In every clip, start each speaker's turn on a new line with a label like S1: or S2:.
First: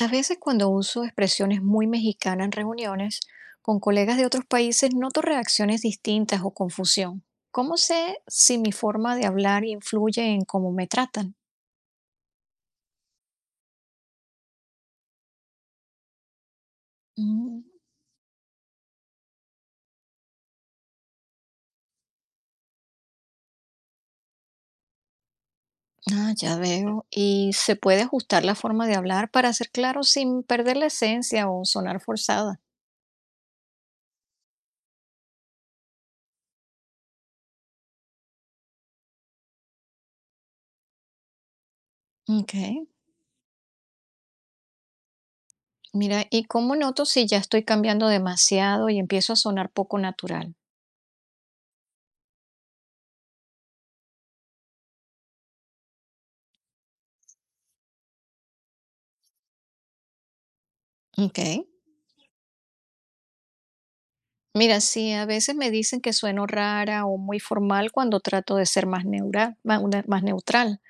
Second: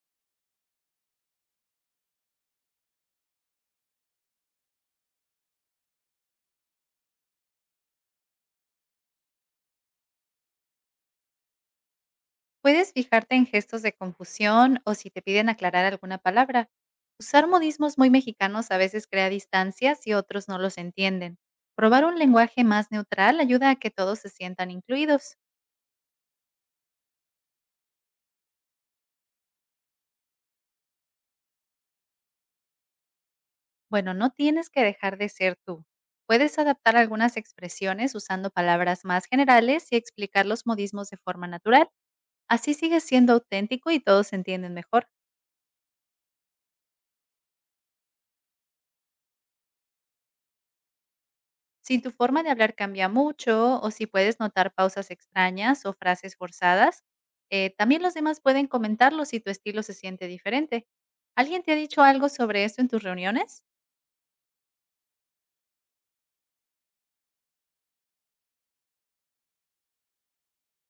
S1: A veces cuando uso expresiones muy mexicanas en reuniones con colegas de otros países, noto reacciones distintas o confusión. ¿Cómo sé si mi forma de hablar influye en cómo me tratan?
S2: Puedes fijarte en gestos de confusión o si te piden aclarar alguna palabra. Usar
S1: Mm,
S2: modismos muy mexicanos a veces crea distancias y otros no los entienden. Probar un lenguaje más neutral ayuda a que todos se sientan incluidos.
S1: ah, ya veo. ¿Y se puede ajustar la forma de hablar para ser claro sin perder la esencia o sonar forzada?
S2: Bueno, no tienes que dejar de ser tú. Puedes adaptar algunas expresiones usando palabras más generales y explicar los modismos de forma natural.
S1: Ok.
S2: Así sigues siendo auténtico y todos se entienden mejor.
S1: Mira, ¿y cómo noto si ya estoy cambiando demasiado y empiezo a sonar poco natural?
S2: Si tu forma de hablar cambia mucho o si puedes notar pausas extrañas o frases forzadas, también los demás pueden comentarlo si tu estilo se siente diferente.
S1: Ok.
S2: ¿Alguien te ha dicho algo sobre esto en tus reuniones?
S1: Mira, sí, a veces me dicen que sueno rara o muy formal cuando trato de ser más más neutral.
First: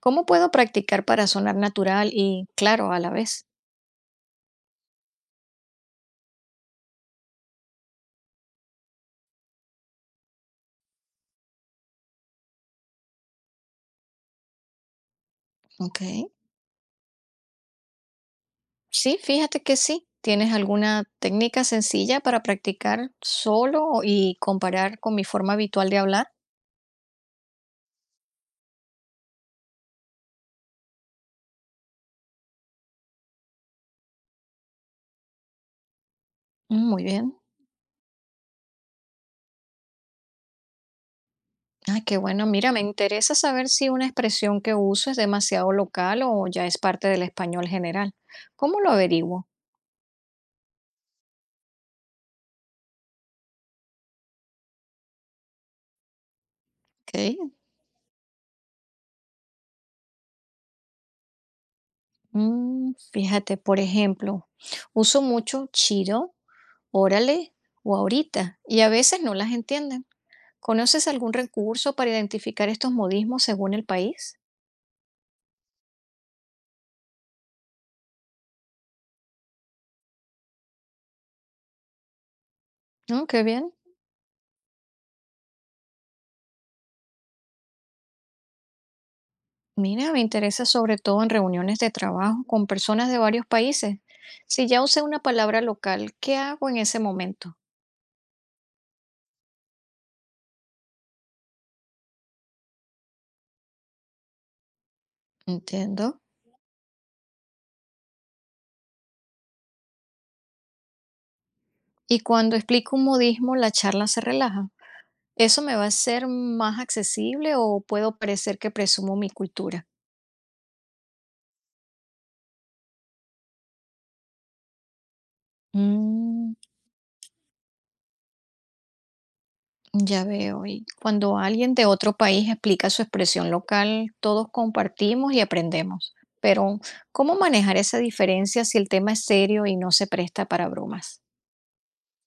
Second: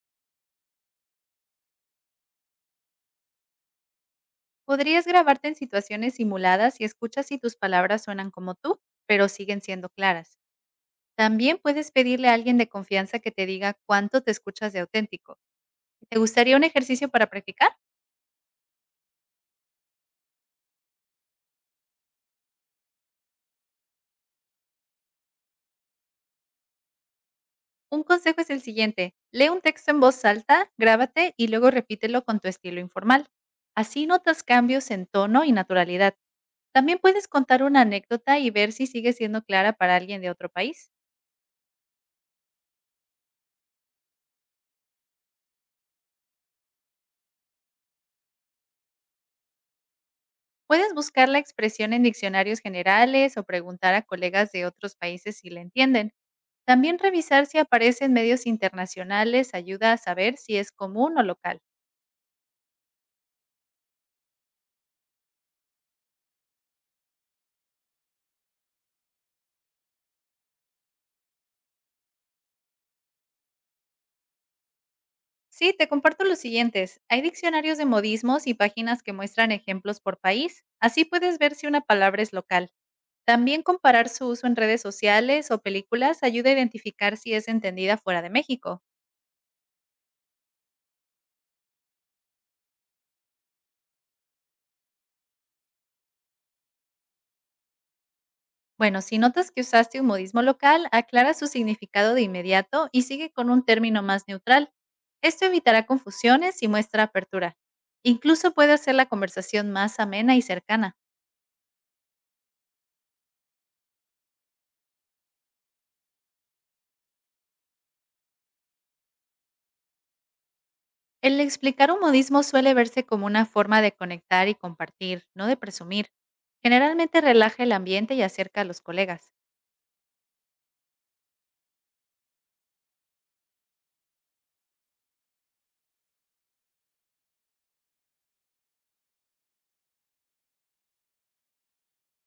S1: ¿Cómo puedo practicar para sonar natural y claro a la vez?
S2: Podrías grabarte en situaciones simuladas y escuchas si tus palabras suenan como tú, pero siguen siendo claras. También puedes pedirle a alguien de confianza que te diga cuánto te escuchas de auténtico.
S1: Ok.
S2: ¿Te gustaría un ejercicio para practicar?
S1: Sí, fíjate que sí. ¿Tienes alguna técnica sencilla para practicar solo y comparar con mi forma habitual de hablar?
S2: Un consejo es el siguiente, lee un texto en voz alta, grábate y luego repítelo con tu estilo informal. Así notas cambios en tono y naturalidad.
S1: Mm,
S2: También
S1: muy
S2: puedes
S1: bien.
S2: contar una anécdota y ver si sigue siendo clara para alguien de otro país.
S1: Ah, qué bueno. Mira, me interesa saber si una expresión que uso es demasiado local o ya es parte del español general. ¿Cómo lo averiguo?
S2: Puedes buscar la expresión en diccionarios generales o preguntar a colegas de otros países si la entienden. También revisar
S1: Ok.
S2: si aparece en medios internacionales ayuda a saber si es común o local.
S1: Mm, fíjate, por ejemplo, uso mucho chido, órale o ahorita, y a veces no las entienden. ¿Conoces algún recurso para identificar estos modismos según el país?
S2: Sí, te comparto los siguientes. Hay diccionarios de modismos y páginas que muestran ejemplos por país. Así puedes ver si una palabra es local.
S1: Mm, qué
S2: También
S1: bien.
S2: comparar su uso en redes sociales o películas ayuda a identificar si es entendida fuera de México.
S1: Mira, me interesa sobre todo en reuniones de trabajo con personas de varios países. Si ya usé una palabra local, ¿qué hago en ese momento?
S2: Bueno, si notas que usaste un modismo local, aclara su significado de inmediato y sigue con un término más neutral. Esto evitará
S1: Entiendo.
S2: confusiones y muestra apertura. Incluso puede hacer la conversación más amena y cercana.
S1: Y cuando explico un modismo, la charla se relaja. ¿Eso me va a ser más accesible o puedo parecer que presumo mi cultura?
S2: El explicar un modismo suele verse como una forma de conectar y compartir, no de presumir.
S1: Mm,
S2: Generalmente relaja el ambiente y acerca a los colegas.
S1: ya veo. Y cuando alguien de otro país explica su expresión local, todos compartimos y aprendemos. Pero, ¿cómo manejar esa diferencia si el tema es serio y no se presta para bromas?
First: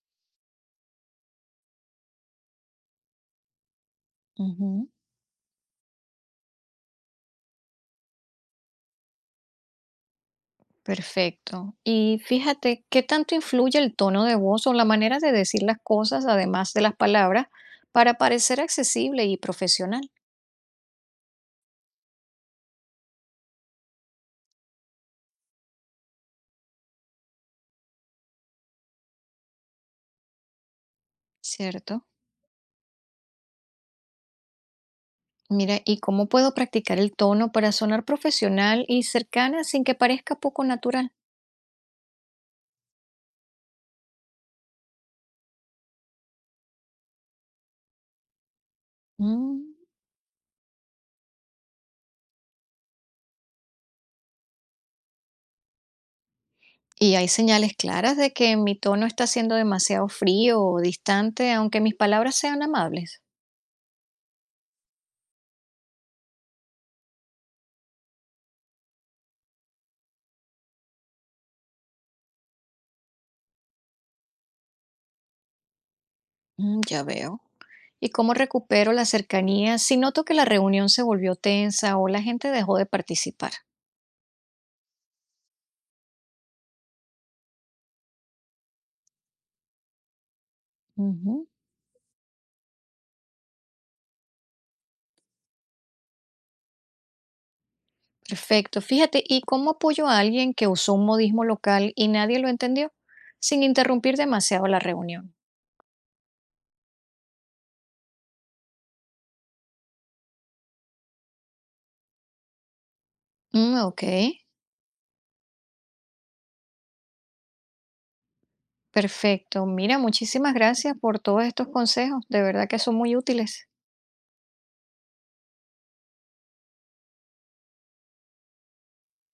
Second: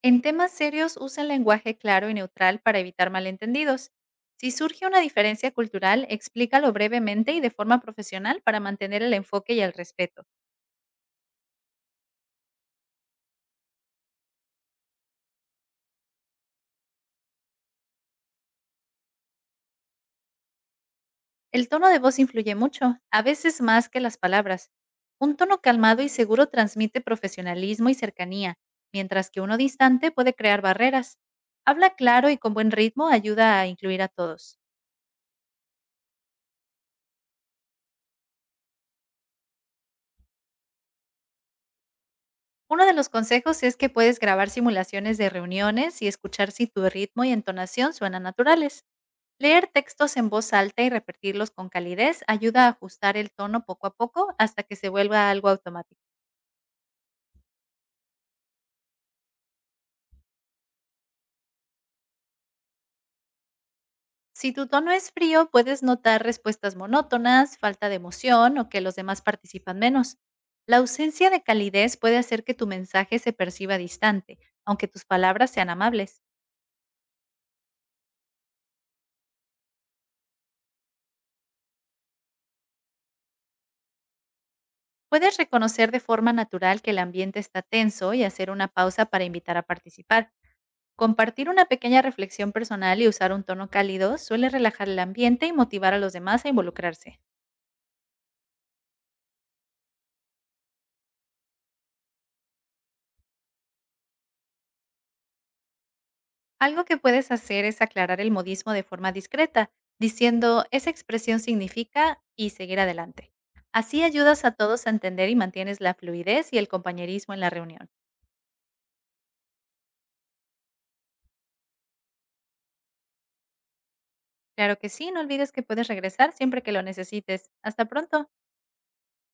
S2: En temas serios usa el lenguaje claro y neutral para evitar malentendidos. Si
S1: Ujú,
S2: surge una diferencia cultural, explícalo brevemente y de forma profesional para mantener el enfoque y el respeto.
S1: perfecto. Y fíjate, ¿qué tanto influye el tono de voz o la manera de decir las cosas, además de las palabras, para parecer accesible y profesional?
S2: El tono de voz influye mucho, a veces más que las palabras. Un tono calmado y seguro transmite profesionalismo y cercanía, mientras que uno distante puede crear barreras. Habla
S1: Cierto.
S2: claro y con buen ritmo ayuda a incluir a todos.
S1: Mira, ¿y cómo puedo practicar el tono para sonar profesional y cercana sin que parezca poco natural?
S2: Uno de los consejos es que puedes grabar simulaciones de reuniones y escuchar si tu ritmo y entonación suenan naturales. Leer
S1: Mm.
S2: textos en voz alta y repetirlos con calidez ayuda a ajustar el tono poco a poco hasta que se vuelva algo automático.
S1: ¿Y hay señales claras de que mi tono está siendo demasiado frío o distante, aunque mis palabras sean amables?
S2: Si tu tono es frío, puedes notar respuestas monótonas, falta de emoción o que los demás participan menos. La ausencia de calidez puede hacer que tu mensaje se perciba distante, aunque tus palabras sean amables.
S1: Mm, ya veo. ¿Y cómo recupero la cercanía si noto que la reunión se volvió tensa o la gente dejó de participar?
S2: Puedes reconocer de forma natural que el ambiente está tenso y hacer una pausa para invitar a participar.
S1: Ujú,
S2: Compartir una pequeña reflexión personal y usar un tono cálido suele relajar el ambiente y motivar a los demás a involucrarse.
S1: perfecto. Fíjate, ¿y cómo apoyo a alguien que usó un modismo local y nadie lo entendió, sin interrumpir demasiado la reunión?
S2: Algo que puedes hacer es aclarar el modismo de forma discreta, diciendo esa expresión significa y seguir adelante.
S1: Mm, ok,
S2: Así ayudas a todos a entender y mantienes la fluidez y el compañerismo en la reunión.
S1: perfecto. Mira, muchísimas gracias por todos estos consejos. De verdad que son muy útiles.
S2: Claro que sí, no olvides que puedes regresar siempre que lo necesites. Hasta pronto.